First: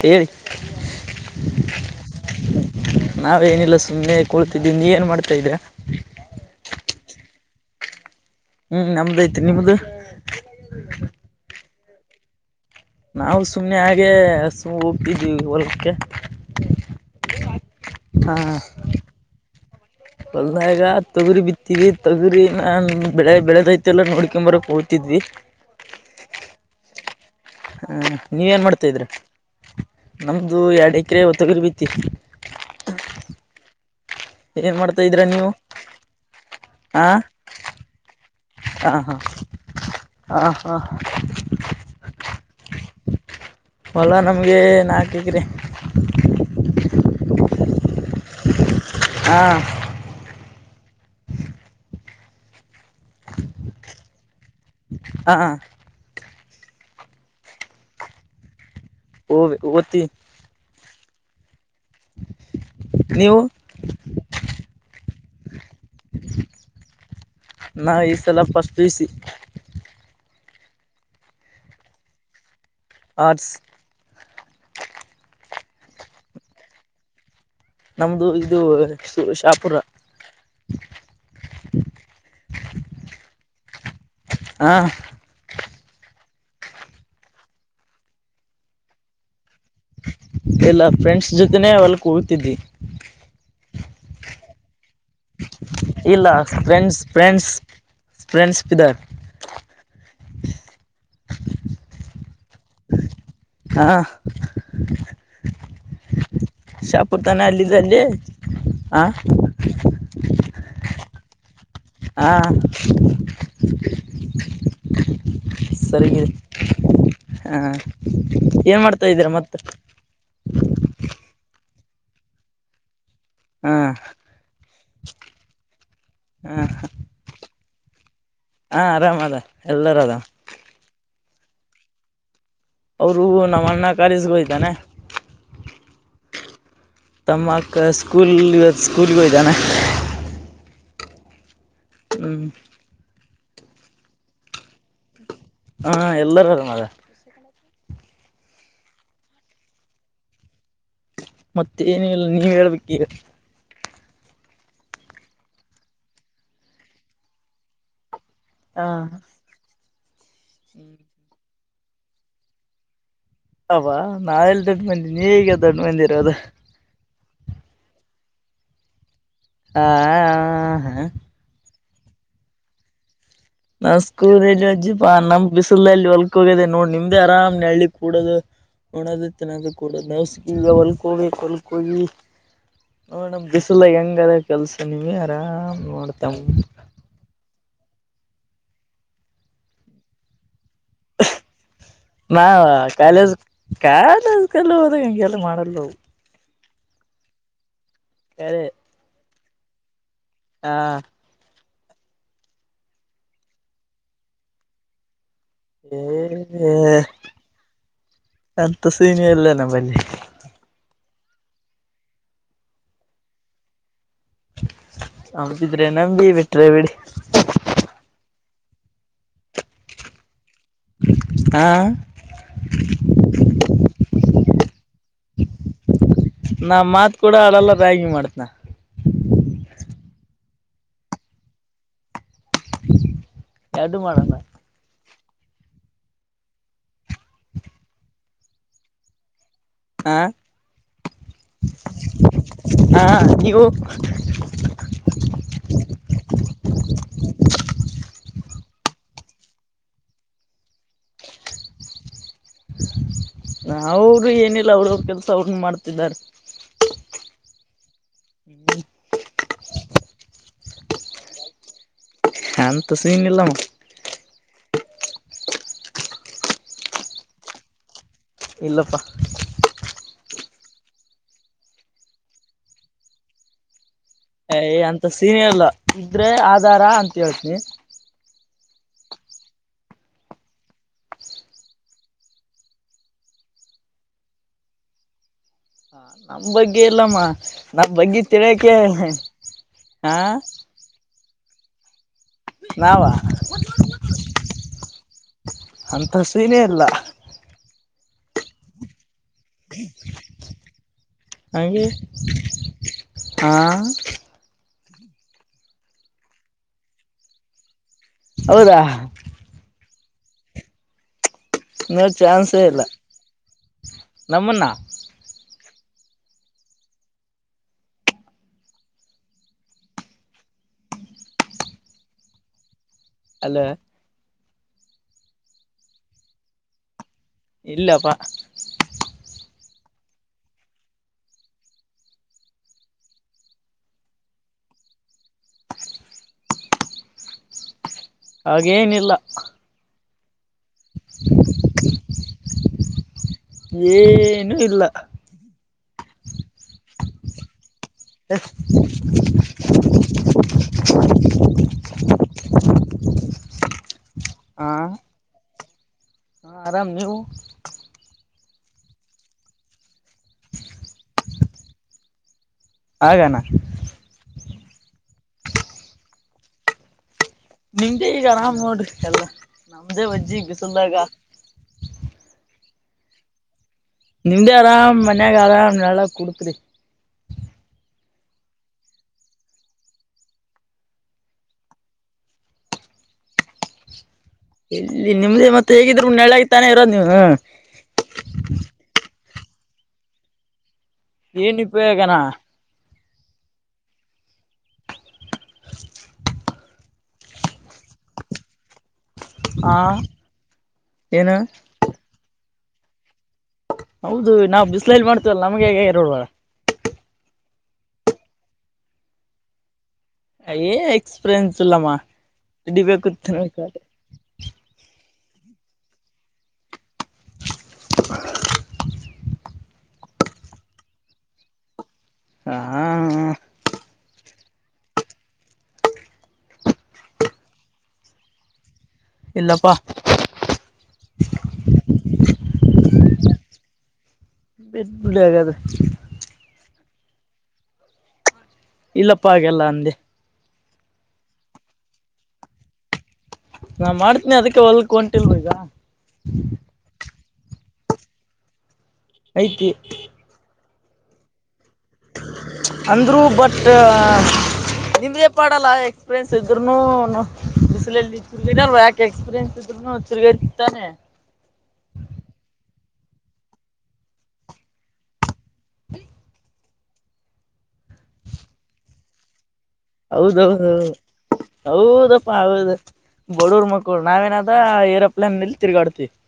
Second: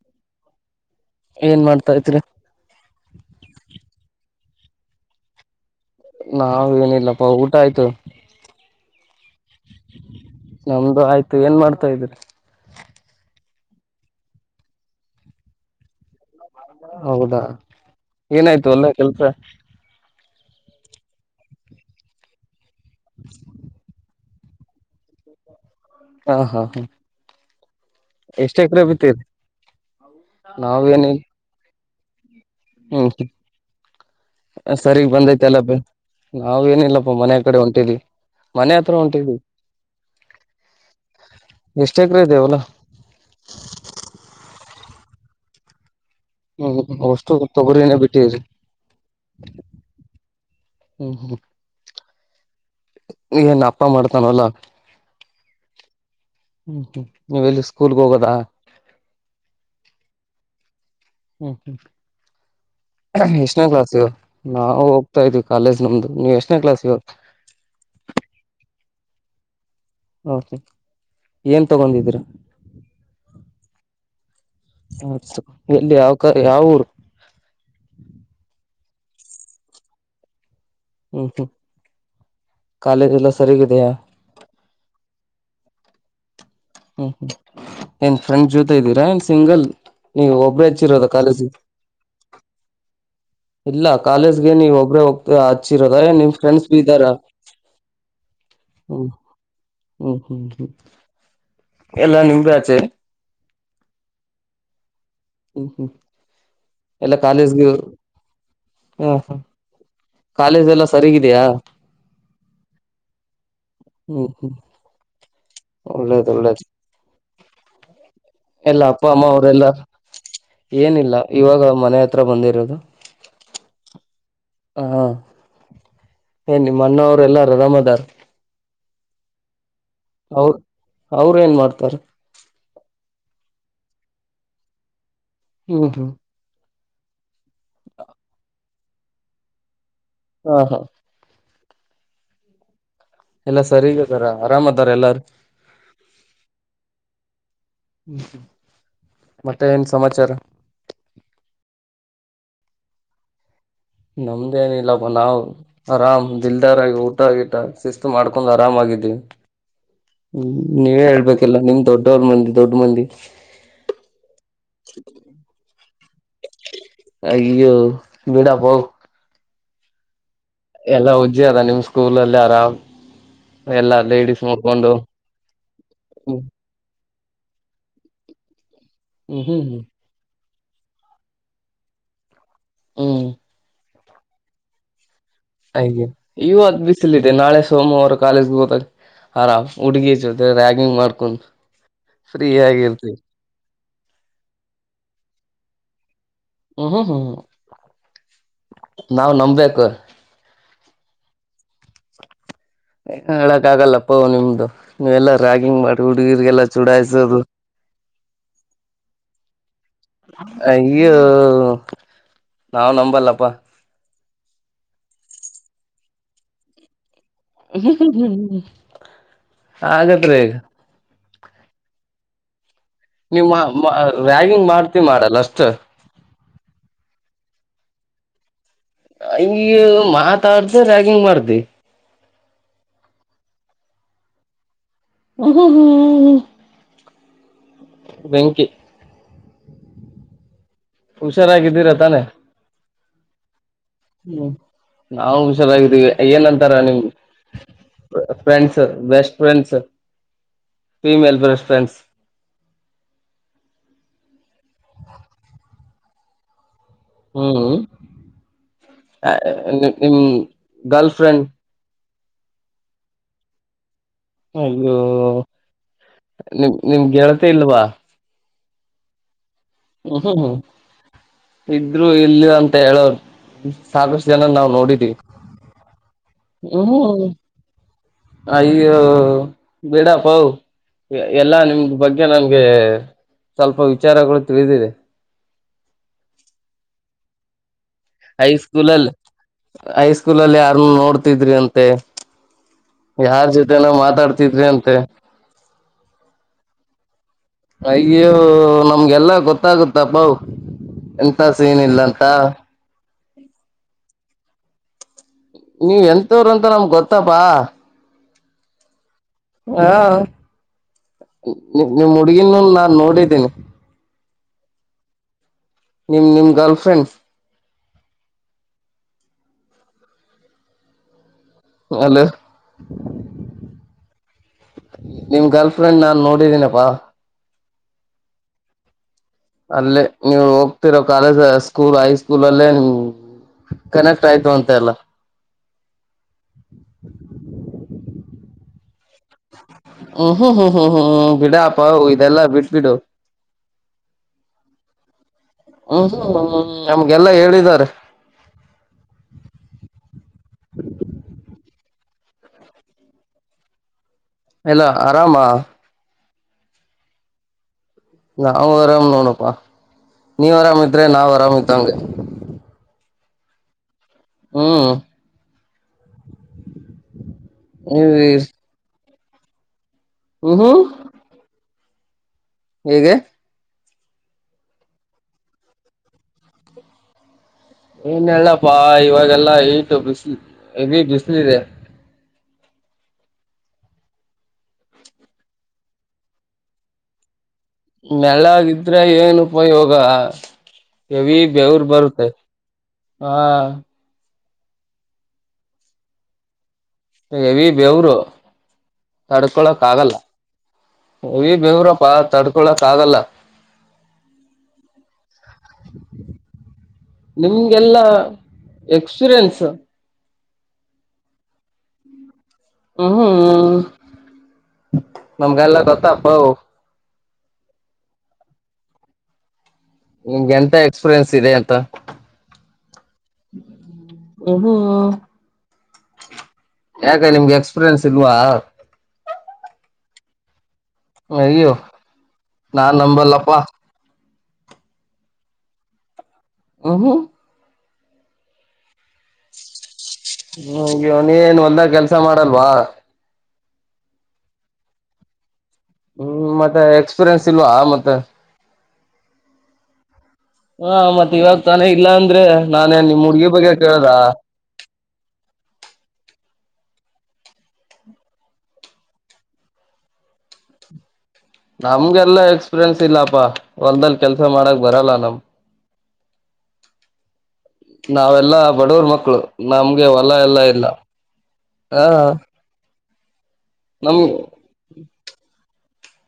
ಹೇಳಿ ಏನ್ ಮಾಡ್ತಾ ಇದ್ರಿ ನಾವೇಏನಿಲ್ಲ ಸುಮ್ಮ್ನೆ ಕುೂತಿದ್ದೀನಿ ಏನು ಮಾಡ್ತಾ ಇದೆ ನಾವ ಏನಿಲ್ಲಪ್ಪ ಊಟ ಆಯ್ತು ಹ್ಮ್ ನಮ್ದದೇ ನಮ್ದು ಆಯ್ತು ಏನ್ ಮಾಡ್ತ ಹತಾ ಇದ್ದ್ರ ನಾವು ಸುಮ್ನೆ ಹಾಗೆ ಸು ಹೋಗ್ತಿದೀವಿ ಹೊಲಕ್ಕೆ ಹೌದಾ ಏನಾಯ್ತು ಅಲ್ಲ ಕೆಲ್ಸ ಕೊಲ್ದಾಯಗ ತೊಗರಿ ಬಿತ್ತರಿ ತೊಗರಿ ನ ಬೆಳೆ ಬೆಳೆದಐತೆ ಎಲ್ಲ ನೋ ಆಕಂಬರ ಕೂತಿದ್ವಿ ಹಾ ಹಾ ಹಾ ಹಾ ನೀವ ಏನ್ ಮಾಡ್ತಾಿದ್ರ ನಮ್ದು ಎರಡು ನಾವೇನ ಎಕರೆ ಒತ್ತಗರಿ ಬಿ ತಿ ಹ್ಮ್ ಏನ್ ಮಾಡ್ತಾ ಸರಿಗ್ ಇದ್ರ ಬಂದೈತೆ ನೀವು ಎಲ್ಲ ನಾವ ಹಾ ಏನಿಲ್ಲಪ್ಪ ಮನೆಯ ಕಡೆ ಹೊಂಟಿದವಿ ಮನೆ ಹಾ ಹತ್ರ ಹಾ ಹೊಂಟಿದವಿ ಹಾ ಹಾ ಎಷ್ಟ ಎಕ್ರ ಇದದೆವಲ್ಲ ಗ್ರ ಹ್ಮ್್ಮಷ್ಟು ತೊಗರಿನೇ ಬಿಟ್ಟಿರಿ ಹಾ ಹ್ಮ ಹ್ಮ ಏನ್ ಅಪ್ಪ ಮಾಡ್ತಾನ ಅಲ್ಲ ಹಾ ಹ್ಮ್ ಹ್ಮ್ ನೀವೆ ಎಲ್ಲಿ ಸ್ಕೂಲ್ಗೆ ಹೋಗೋದಾ ಓ ತ್ತ ಹ್ಮ ನೀವು ಎಷ್ಟನೇ ಕ್ಲಾಸ್ ಇ ನಾವವು ಹೋಗ್ತಾ ಇದೀವಿ ಕಾಲೇಜ್ ನಮ್ದು ನೀವ್ ಎಷ್ಟನೇ ಕ್ಲಾಸ್ ಇ ಿಸಿ ಓಕೆ ಏನು ತಗೊಂಡಿದ್ದೀರ ಆರ್ಟಸ್ ಮ ಎಲ್ಲಿ ಯಾವ ಯಾವ ಊರು ನಮ್ದು ಇದು ಶಾಪುರ ಹ್ಮ್ ಹ್ಮ್ ಕಾಲೇಜ ಎಲ್ಲ ಸರಿಗಿದೆಯಾ ಹಾ ಹ್ಮ್ ಹ್ಮ್ ಏನ್ ಫ್ರೆಂಡ್ ಜೊತೆ ಇದ್ದೀರಾ ಏನ್ ಸಿಂಗಲ್ ನೀವು ಒಬ್ಬ್ರೇ ಎಲ್ಲ ಹಚ್ಚಿರೋದ ಫ್ರೆಂಡ್ಸ್ ಕಾಲೇಜಿಗೆ ಜೊತೆನೆೇ ಅವಲ್ಕ್ ಹೋಗತಿದ್ದಿ ಇಲ್ಲ ಕಾಲೇಜ್ಗೆ ನೀವ್ ಒಬ್ಬ್ರೇ ಹೋಗ್ತ ಹಚ್ಚಿರೋದ ಇಲ್ಲ ನಿಮ್ ಫ್ರೆಂಡ್ಸ್ ಬಿ ಇದ್ದಾರ ಫ್ರೆಂಡ್ಸ್ ಫ್ರೆಂಡ್ಸ್ ಪಿದಾರ್ ಹ್ಮ್ ಹ್ಮ್ ಹ್ಮ್ ಹ್ಮ್ ಎಲ್ಲಾ ನಿಂಬಾಚೆ ಹಾ ಹ್ಮ ಹ್ಮ ಶಾಪುತಾನೆ ಅಲ್ಲಿಲ್ಲಿ ಹ ಸರಿಗಿದಯಾ ಹಾ ಉಳ್ಳದುಳ್ಳದು ಹ ಎಲ್ಲ ಅಪ್ಪ ಅಮ್ಮ ಅವರೆಲ್ಲ ಏನಿಲ್ಲ ಇವಾಗ ಮನೆ ಹತ್ರ ಬಂದಿರೋದು ಹಾ ಹಾ ಹಾ ಏ ನಿಮ್ಮ ಅಣ್ಣ ಅವರು ಎಲ್ಲಾರ ರಮದಾರ್ ಹಾ ಆರಾಮ್ ಅದ ಎಲ್ಲರದ ಅವ್ರ ಏನ್ ಮಾಡ್ತಾರ ಅವರು ನಮ್ಮನ್ನ ಕರಸ್ಗೊಯ್ತಾನೆ ಹ್ಮ್ ಹೂ ತಮ್ಮಕ ಸ್ಕೂಲ್ ಸ್ಕೂಲ್ಗೆ ಹದಾನ ಹಾ ಹಾ ಹ್ಮ್ ಎಲ್ಲಾ ಸರಿಗದಾರ ಆರಾಮ್ ಅದಾರ ಎಲ್ಲಾರ ಹಾ ಎಲ್ಲಾರ ಆರಾಮ ಅದ ಹ್ಮ್ ಮತ್ತೆ ಏನ್ ಸಮಾಚಾರ ಮತ್ತೆ ಏನಲ್ಲ ನೀವ್ ಹೇಳ್ಬೇಕ ಈಗ ನಮ್ದೇಏನಿಲ್ಲಪ್ಪ ನಾವ್ ಆರಾಮ್ ದಿಲ್ದಾರ ಆಗ ಊಟ ಆಗಟ್ಟ ಮಾಡ್ಕೊಂಡ್ ಹಾ ಆರಾಮಾಗಿದೀವಿ ಹ್ಮ ನೀವೇ ಹೇಳ್ಬೇಕು ಾ ನಿಮ್ ದೊಡ್ಡವ್ರ ಮಂದಿ ದೊಡ್ಡ ಮಂದಿ ಅವಾ ನಾವೆಲ್ಲಿ ದೊಡ್ ಮಂದಿ ನೀ ಈಗ ದೊಡ್ಡ ಮಂದಿ ಬೆದ ಹಾಗೋ ಬಿಡಾಪೌ ಹಾ ಎಲ್ಲಾ ಉಜ್ಜಿ ಅದ ನಿಮ್ ಸ್ಕೂಲಲ್ಲ ಆರಾಮ ನಾ ಸ್ಕೂ ಅಜ್ಜಿಪಾ ನಮ್ ಬಿಸಿಲಲ್ಲಿ ಹೊಲ್ಕ್ ಹ್ಮ್ ಹೋಗಿದೆ ನೋಡ್ ನಿಮ್ದ ಆರಾಮ್ ಅಲ್ಲಿ ಕೂಡದು ಹಣದು ಹ್ಮ್ ಹ್ಮ್ ತಿೆನ್ನಾಗ ಹ್ಮ್ ಕೂಡ ನವು ಗವಲ್ಕೋವಿ ಕಲ್ಕವಿ ಹ ಹ್ಮ್ ನಮ ಬಿಸಲ ಹೆಂಗ್ ಹ್ರ ಕೆಲ್ಸ ನೀವ ಹಾಗೆ ಇವು ಅದ್ ಬಿಸಿಲಿದೆ ನಾಳೆ ಸೋಮವಾರ ಕಾಲೇಜ್ಗೆ ಹ ಆರ ಹುಡುಗಿ ರ ನ ಆಗಿರ್ತಿವಿ ಕಾಲೇಜ ಕಾಲೇಜ ಕಲ್ಲದಗೆಲ್ಲ ಮಾಡಲ್ಲ ಹ್ಮ್ ಹ್ಮ ಹ್ಮ್ ಕರೆ ನಾವು್ ನಮ ಬೆಬೇಕೇಕರ್ ಹಾ ಹೇಳಕ ಆಗಲ್ಲಪ್ಪ ನಿಮ್ದು ನೀವೆ ಎಲ್ಲ ಏ ಅಂತ ಸೀಮಿ ಎಲ್ಲ ನಂಬಲ್ಲಿ ಈ ನಾಾವ್ ನಂಬಲ್ಲಪ್ಪಾ ಹದಿದ್ರೆ ನಂಬಿ ಬಿಟ್ರೆ ಬಿಡಿ ಆಗತ್ರಿಗ ಹಾ ರ್ಯಾಗಿಿಂಗ್ ಮಾಡ್ ಮಾಡಲ್ಲ ಅಷ್ಟ ನಾ ಮಾತ್ ಕೂಡ ಅಳಲ್ಲ ಬ್ಯಾಗಿ ಮಾಡ್ತನ ಹಂಗ ಮಾತಾಡ್ದು ರ್ಯಾಗಿಂಗ್ ಮಾಡ್ದ ಎರಡು ಮಾಡಣ ಹ ಹ್ಮ್ ಬೆಂಕಿ ಹ ಹುಷಾರಾ ಕಿದ್ದಿತಾನ ಹಾ ಇವು ಹ್ಮ್ ನಾ ಹುಷಾರಾಗಿದ್ದೀವಿ ಏನಂತಾರ ನಿಮ್ friends best friends female best friends ಅವರು ಏನಿಲ್ಲ ಅವಳ ಕೆಲ್ಸ ಅವನ್ನ ಮಾಡ್ತಿದ್ದಾರೆ ಹ್ಮ್ ಆ, ಹ್ಮ್. [unintelligible] ಗರ್ಲ್ಫ್ರೆಂಡ್. [inaudible] ಹಂತಸೀನೆಲ್ಲಮಗ. [inaudible] ಅಯ್ಯೋ, ನಿಮ, ನಿಮ್, ಹೇಳ್ತಾ, ಇಲ್ವಾ. [inaudible] ಇಲ್ಲಪ್ಪಾ.. [unintelligible] ಹ್ಮ್, ಹ್ಮ್, ಹ್ಮ್, ಇದ್ರು ಇಲ್ಲಿ ಅಂತ ಹೇಳೋರು. [inaudible] ಜನ ಹೇ, ನಾವ್ ಅಂತ, ನೋಡಿದೀವಿ ಸೀನ್ಹೆ, ಇಲ್ಲಾ, ಇದ್ರೆ ಆಧಾರ ಹ್ಮ್ ಅಂತ, ಹ್ಮ್ ಹೇಳುತ್ಹಿನಿ. [inaudible] ಅಯ್ಯೋ, ಬಿಡಪ್ಪೋ, ಎಲ್ಲಾ, ನಿಮ್ದ, ಬಗ್ಗೆ ನನ್ಗೆ ಸ್ವಲ್ಪ, ವಿಚಾರಗಳು? [inaudible] ತಿಳಿದಿದೆ. [inaudible] ನಂಬಗೀಲಮ್ಮ. [unintelligible] ಹೈ, ಸ್ಕೂಲಲ್ಲಿ, ಹಾ ಹೈಸ್ಕೂಲಲ್ಲಿ, ಯಾರನ್ನು, ನೋಡು.. [inaudible] ತಿದುಡ್ರಿಯಂತೆ. ನಾವ [inaudible] ಯಾರ್, ಜೊತೆ, ನಾವು ಮಾತಾಡ್ತಿದ್ರಿ! ಅಂತೆ. [inaudible] ಅಂತ, ಸೀನೆ, ಇಲ್ಲ. [inaudible] ಅಯ್ಯೋ, ನಮ್ಗೆಲ್ಲ! [inaudible] ಗೊತ್ತಾಗುತ್ತಪ್ಪ, ಎಂತ, ಸೀನ್, ಹಂಗೆ ಇಲ್ಲ, ಅಂತ. [inaudible] ಹಾ.. [unintelligible] ನೀವ್, ಎಂತವ್ರ, ಅಂತ ನಮಗೆ, ಗೊತ್ತಪಾ. [inaudible] ಹೌದಾ.. [inaudible] ಹಾ.. [inaudible] ನೋ ನಿಮ್, ಹುಡುಗಿನ್, ಚಾನ್ಸೇ ಇಲ್ಲ ನಾನ್, ನೋಡಿದ್ದೀನಿ. [inaudible] ನಮ್ಮನ್ನ.. [unintelligible] ನಿಮ್, ನಿಮ್, ಗಾರ್ಲ್ಫ್ರೆಂಡ್. [inaudible] ಹಲೋ. [inaudible] ಹಲ್ಲೋ. [unintelligible] ನಿಮ್, ಗರ್ಲ್ಫ್ರೆಂಡ್, ನಾನ್, ನೋಡಿದೀನಪ್ಪಾ. [inaudible] ಇಲ್ಲಪ್ಪಾ.. [inaudible] ಅಲ್ಲೇ, ನೀವು ಹೋಗ್ತಿರೋ! ಕಾಲೇಜ್ ಸ್ಕೂಲ್ ಹೈ ಸ್ಕೂಲ್ ಅಲ್ಲೇ ನಿಮ ಕನೆಕ್ಟ್ ಆಯ್ತು ಅಂತೆ, ಅಲ್ಲಾ. [inaudible] ಹಾಗೇನಿಲ್ಲ.. [inaudible] ಹ್ಮ್ಮ್. [inaudible] ಹ್ಮ್, ಹ್ಮ್, ಹ್ಮ್, ಹ್ಮ್, ಹ್ಮ್, ಬಿಡಪ ಇದೆಲ್ಲಾ ಬಿಟ್ಬಡು. [inaudible] ಏನು ಹ್ಮ್ಮ್, ಹು. [unintelligible] ಮತ್ತೆ.. [unintelligible] [unintelligible] [inaudible] ಹೆಲೋ, ಆರಾಮಾ. [inaudible] ಹ, ಆರಾಮ್, ನೀವು? [inaudible] ನಾವು, ಆರಾಮು, ನೋಡಪ್ಪ, ನೀವು ಆರಾಮಿದ್ರೆ ನಾವ್ ಆರಾಮ್ ಇದ್ದಂಗೆ. [inaudible] ಹಾಗಣ.. [inaudible] ಹ್ಮ. [inaudible] ನಿಮ್ದೇ, ನೀವ್ ಈಗ, ಆರಾಮ್, ನೋಡಿರಿ, ಎಲ್ಲ. [inaudible] ನಮ್ದೇ ವಜ್ಜಗ ಹ್ಮ್ ಹ್ಮ್ ಸುಂದಾಗಾ ಹೇಗೆ ನಿಮ್ದೇ ಆರಾಮ್ ಮನ್ಯಾಗ ಆರಾಮ್ ನಾಳ ಕುಡ್ತ್್ರಿ ಏನ್ಲ್ಲಪ್ಪಾ ಇವಾಗೆಲ್ಲಾ ಈಟು ಬಿಸಿ್ಲು ಹೆಗ ಬಿಸಿ್ಲ ಇದೆ ಇಲ್ಲಿ ನಿಮ್ದೇ ಮತ್ತೆ ಹೇಗಿದ್ರು ನಳೆಗ್ ತಾನೇ ಇರೋದು ನೀವನು ಮೆಲಗಿದ್ರೆ ಏನು ಉಪಯೋಗ ಕೆವಿ ಏನ್ ಬೆವರ್ ಉಪಯೋಗನಾ ಬರುತ್ತೆ ಹಾ [unintelligible] ಹ ಬೆವರು ಹಾ ತಡ್ಕೊಳಕ್ ಆಗಲ್ಲ ಏನು ಈ ಬೆವರುಪ್ಪ ತಡ್ಕ ಕೊಳಕ್ ಆಗಲ್ಲ ಹೌದು ನಾವ್ ಬಿಸ್ಲಲ್ಲಿ ಮಾಡ್ತೀವಲ್ಲ ನಮ್ಗೆ ಹೇಗೆ ಇರೋಲ್ವ ನಿಮ್ಗೆಲ್ಲಾ ಎಕ್ಸ್ಪೀರಿಯೆನ್ಸ್ ಎಕ್ಸ್ಪೀರನ್ಸ ಇಲ್ಲಾಮಾ ಹ್ಮ್ ಇಡಿಬೇಕತ್ಕ್ರೆ ನಮ್ಗೆ ಎಲ್ಲ ಗೊತ್ತ ಅಪ್ಪ ಹ ನಿಮ್ಗೆ ಎಂತ ಎಕ್ಸ್ಪೀರಿಯನ್ಸ್ ಇದೆ ಎಂತ ಹಾ ಯಾಕೆ ನಿಮ್ಗೆ ಎಕ್ಸ್ಪೀರಿಯನ್ಸ್ ಇಲ್ವಾ ಇಲ್ಲಪ್ಪಾ ಅಯ್ಯೋ ನಾನ್ ನಂಬಲ್ಲಪ್ಪಾ ಎಡ್ಳ್ಳ ಆಗದೆ ಹ ಹ ಇಲ್ಲಪ್ಪ ಹಾಗೆಲ್ಲ ಅಂದೆ ಹ್ಮ ನೀೇನ್ ಒಂದ ಕೆಲ್ಸ ಮಾಡಲ್ವಾ ನಾ ಮಾಡ್ತೀನಿ ಅದಕ್ಕೆ ಹೊಲ್ಕ್ ಹೊಂಟಿಲ್ವ ಈಗ ಹ್ಮ್ ಮತ್ತೆ ಎ ಇಸೂರೆನ್ಸ್ ಇಲ್ವಾ ಮತ್ತೆ ಯ್ತಿ ಹಾ ಮತ್ೆ ಇವಾಗ ತಾನೇ ಇಲ್ಲ ಅಂದ್ರೆ ನಾನೇ ಅಂದ್ರು ನಿಮ್ ಹುಡ್ಗಿ ಬಟ್ ಬಗ್ಗೆ ಕೇಳ್ದ ನಿಮ್ಗೆ ಪಾಡಲ್ಲ ಎಕ್ಸ್ಪೀರಿಯನ್ಸ್ ಇದ ಇದ್ನು ಬಿಸಿಲಲ್ಲಿ ತಿರ್ಗಿದಲ್ ಯಾಕೆ ಎಕ್ಸ್ಪೀರಿಯನ್ಸ್ ಇದ್ರುನು ತಿರ್ಗಾ ಇತಿತ್ತಾನೆ ನಮ್ಗೆಲ್ಲಾ ಎಕ್ಸ್ಪೀರಿಯನ್ಸ್ ಇಲ್ಲಪಾ ಒಲ್ಲ್ ಕೆಲ್ಸ ಮಾಡಕ್ ಬರಲ್ಲ ನಮ್ ನಾವೆಲ್ಲಾ ಬಡವರ್ ಮಕ್ಕಳು ಹೌದೌದೌದು ಹ ಹೌದಪ್ಪ ಹೌದು ಬಡೂರ್ ಮಕ್ಕಳು ನಮ್ ನಾವೇಏನಾದ ಏರೋಪ್ಲೇನ್ಲ್ಲಿ ತಿರ್ಗಾಡ್ತಿವಿ [unintelligible]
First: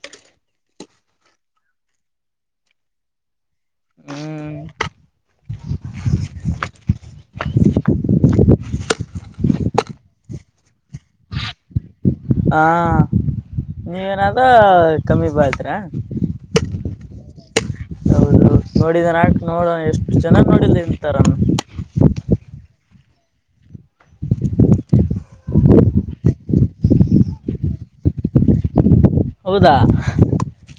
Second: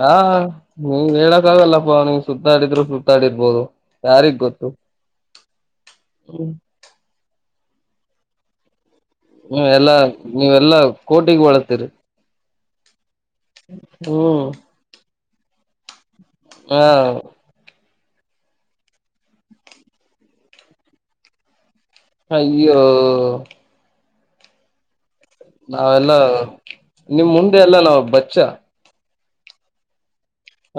ಹಾ ನೀ್ ಹೇಳಕ್ ಆಾಗಲ್ಲಪ್ಪ ನೀ್ ಸುತ್ತಾಡಿದ್ರು ಸುತ್ತಾ ಆಡಿರ್ಬೋದು ಯಾರಿಿಗೆ ಹ್ಮ್ ಗೊತ್ತು ಹ್ಮ ಹ್ಮ ಎಲ್ಲಾ ನೀವೆಲ್ಲಾ ಕೋಟಿಗ ಒಳತ್ತೀರಿ ಹಾ ನೀವೇನಾದ ಹ್ಮ್ ಕಮ್ಮಿ ಬತ್ರ್ರಾ ಹಾ ಹೌದು ನೋಡಿದನ್ ಆಾಕ ನೋಡೋಣ ಎಷ್ಟು ಜನ ನೋಡಿಲ್ ಇಂತಾರ ಅಯ್ಯೋ ನಾವೆಲ್ಲ ನಿಮ್ ಮುಂದೆ ಎಲ್ಲಾ ನಾವ್ ಬಚ್ಚ ಹೌದಾ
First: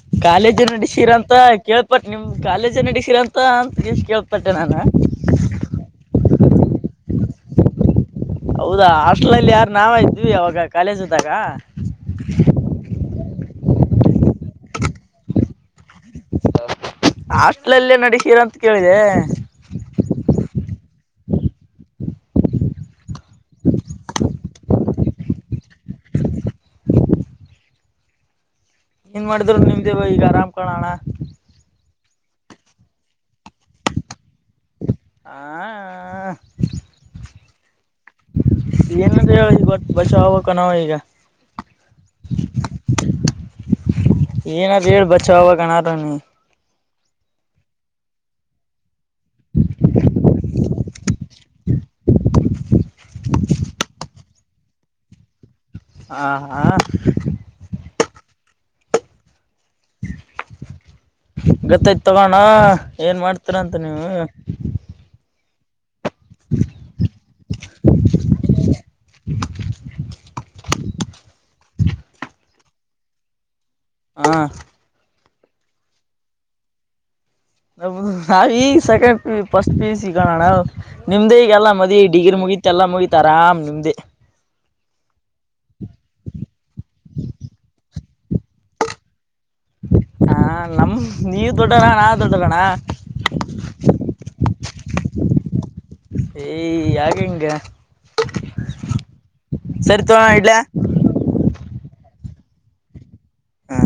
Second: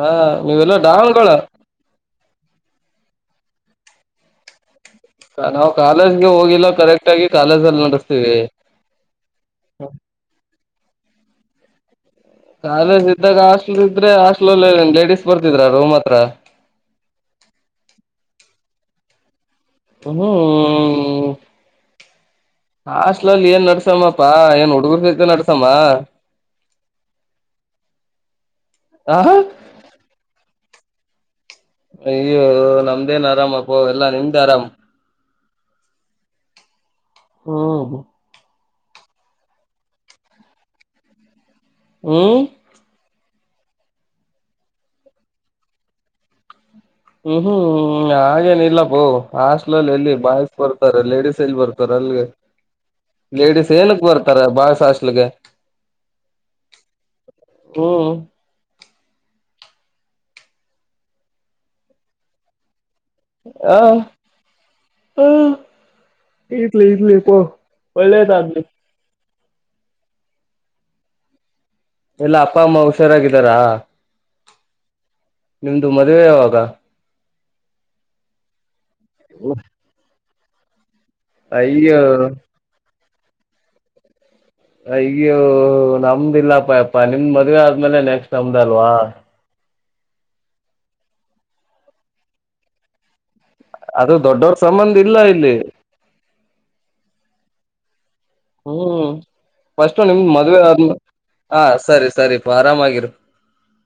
ಹಾ ಕಾಲೇಜು ನೀವೆಲ್ಲಾ ಡಾನ್ಗಳ ನಡಸೀರಂತ ಕೇಳ್ಪಟ್ಟ ನಿಮ್ಮ್ ಕಾಲೇಜನ ಡಿಸಿ್ರರಿ ಅಂತ ಅಂತ ಕೇಳ್ತಟ್ಟೆ ನಾನು ಇಲ್ಲ ಕರೆಕ್ಟ್ ಆಗ ಕಾಲೇ ಅಲ್ಲಿ ನೋಡ ಹೌದಾ ಹಾಸ್ಟೆಲ್ಲ್ಲಿ ಯಾರ ನಾವ ಇದ್ವಿ ಅವಾಗ ಕಾಲೇಜ್್ದಾಗ ಹ್ಮ ಕೆ ಸಿದ್ಧ ಕಷ್ಟ ಇದ್ರೆ ಹಾಸ್ಟಲಲ್ಲಿ ಲೇಡಿಸಸ್ ಬರ್ತಿದ್ರ ರೂಮ್ ಹತ್ರ ಹಾಸ್ಲಲ್ಲೇ ನಡಸೀರ ಅಂತ ಕೇಳಿದೆೆ ಹ್ಮ್ ಹಾಸ್ಟ್ಲಲ್ಲಿ ಏನ್ ನಡ್ಸಮ್ಮಪ್ಪಾ ಏನ್ ಹುಡುಗರ್ಸತ ನಡ್ಸಮ್ಮ ಏನ್ ಹ ಮಾಡಿದ್ರು ನಿಮ್ದೇವ ಈಗ ಆರಾಮ ಕುಕಳಣ ಅಯ್ಯ ನಮ್ದೇನ್ ಆರಾಮಪ್ಪ ಎಲ್ಲಾ ನಿಮ್ದ್ ಆರಾಮ ಆ ಹ್ಮ್ ಏನಂದ್ರ ಹೇಳ ಈ ಬಷ ಹೋಗಕ ನಾವ ಈಗ ಹ್ಮ್ ಏನಾರ ಹೇಳ ಬಚಾವಾವಾಗನಾರ ನೀ ಹ್ಮ್ ಹ್ಮ್ ಹಾಗೇನ ಇಲ್ಲಪ್ಪ ಹಾಸ್ಲಲ್ಲ ಎಲ್ಲಿ ಬ ಬರ್ತಾರ ಲೇಡಿಸಸ್ ಎಲ್ಲಿ ಬರ್ತಾರ ಅಲ್ಗೆ ಲೇಡಿಸಸ್ ಏನಕ್ ಬರ್ತಾರ ಬಾಳ ಸಾಸ್ಲ್ಗೆ ಆ ಹ ಹ್ಮ್ ಗತ್ತೈ್ತ ತಗೋಣ ಏನ್ ಮಾಡ್ತೀರಾ ಅಂತ ಆ ನೀವು ಹ ಇಡ್ಲಿ ಇಡ್ಲಿ ಪ ಒಳ್ಳೆತ ಅಲಿ ಎಲ್ಲ ಅಪ್ಪ ಅಮ್ಮ ಹುಷಾರಾಗಿದ್ದಾರಾ ಹ ನಿಮ್ದು ಮದ್ುವೆ ಯಾವಾಗ ನ ನಾವ ಈಗ ಸೆಕೆಂಡ್ ಪ ಫಸ್ಟ್ ಪಿ ಸಿ ಗಾನ ನಿಮ್ದ ಈಗ ಎಲ್ಲ ಅಯ್ಯೋ ಮದಿ ಡಿಗ್ರಿ ಮುಗಿಿತ ಎಲ್ಲ ಮುಗತ ತರಾಾಮ್ ನಿಂ್ದೆ ಈಗ್ಯೂ ನಮ್ದ ಇಿಲ್ಲಪ್ಪಯಪ್ಪಾ ನಿಮ್ ಮದ್ವೆ ಆದ್ಮೇಲೆ ನೆಕ್ಸ್ಟ್ ಚಮ್ದಲ್ವಾ ಹಾ ನಮ ನೀವ ದೊಡ್ಡರ ನಾ ೊಡ್ಡರಣ ಅದು ದೊಡ್ಡವರ ಸಂಬಂಧ ಇಲ್ಲ ಇಲ್ಲಿ ಏಯ್ ಯಾಕೆ ಹಿಂಗ ಹ್ಮ್ ಸರಿ ಫಸ್ು ತೋಣ ನಿಮ ಇಡ್ಲ್ಯಾ? ಮದ್ವೆ ಆದ ಹ ಸರಿ ಸರಿ ಆರಾಮ ಆಾಗಿರ ಹಾ.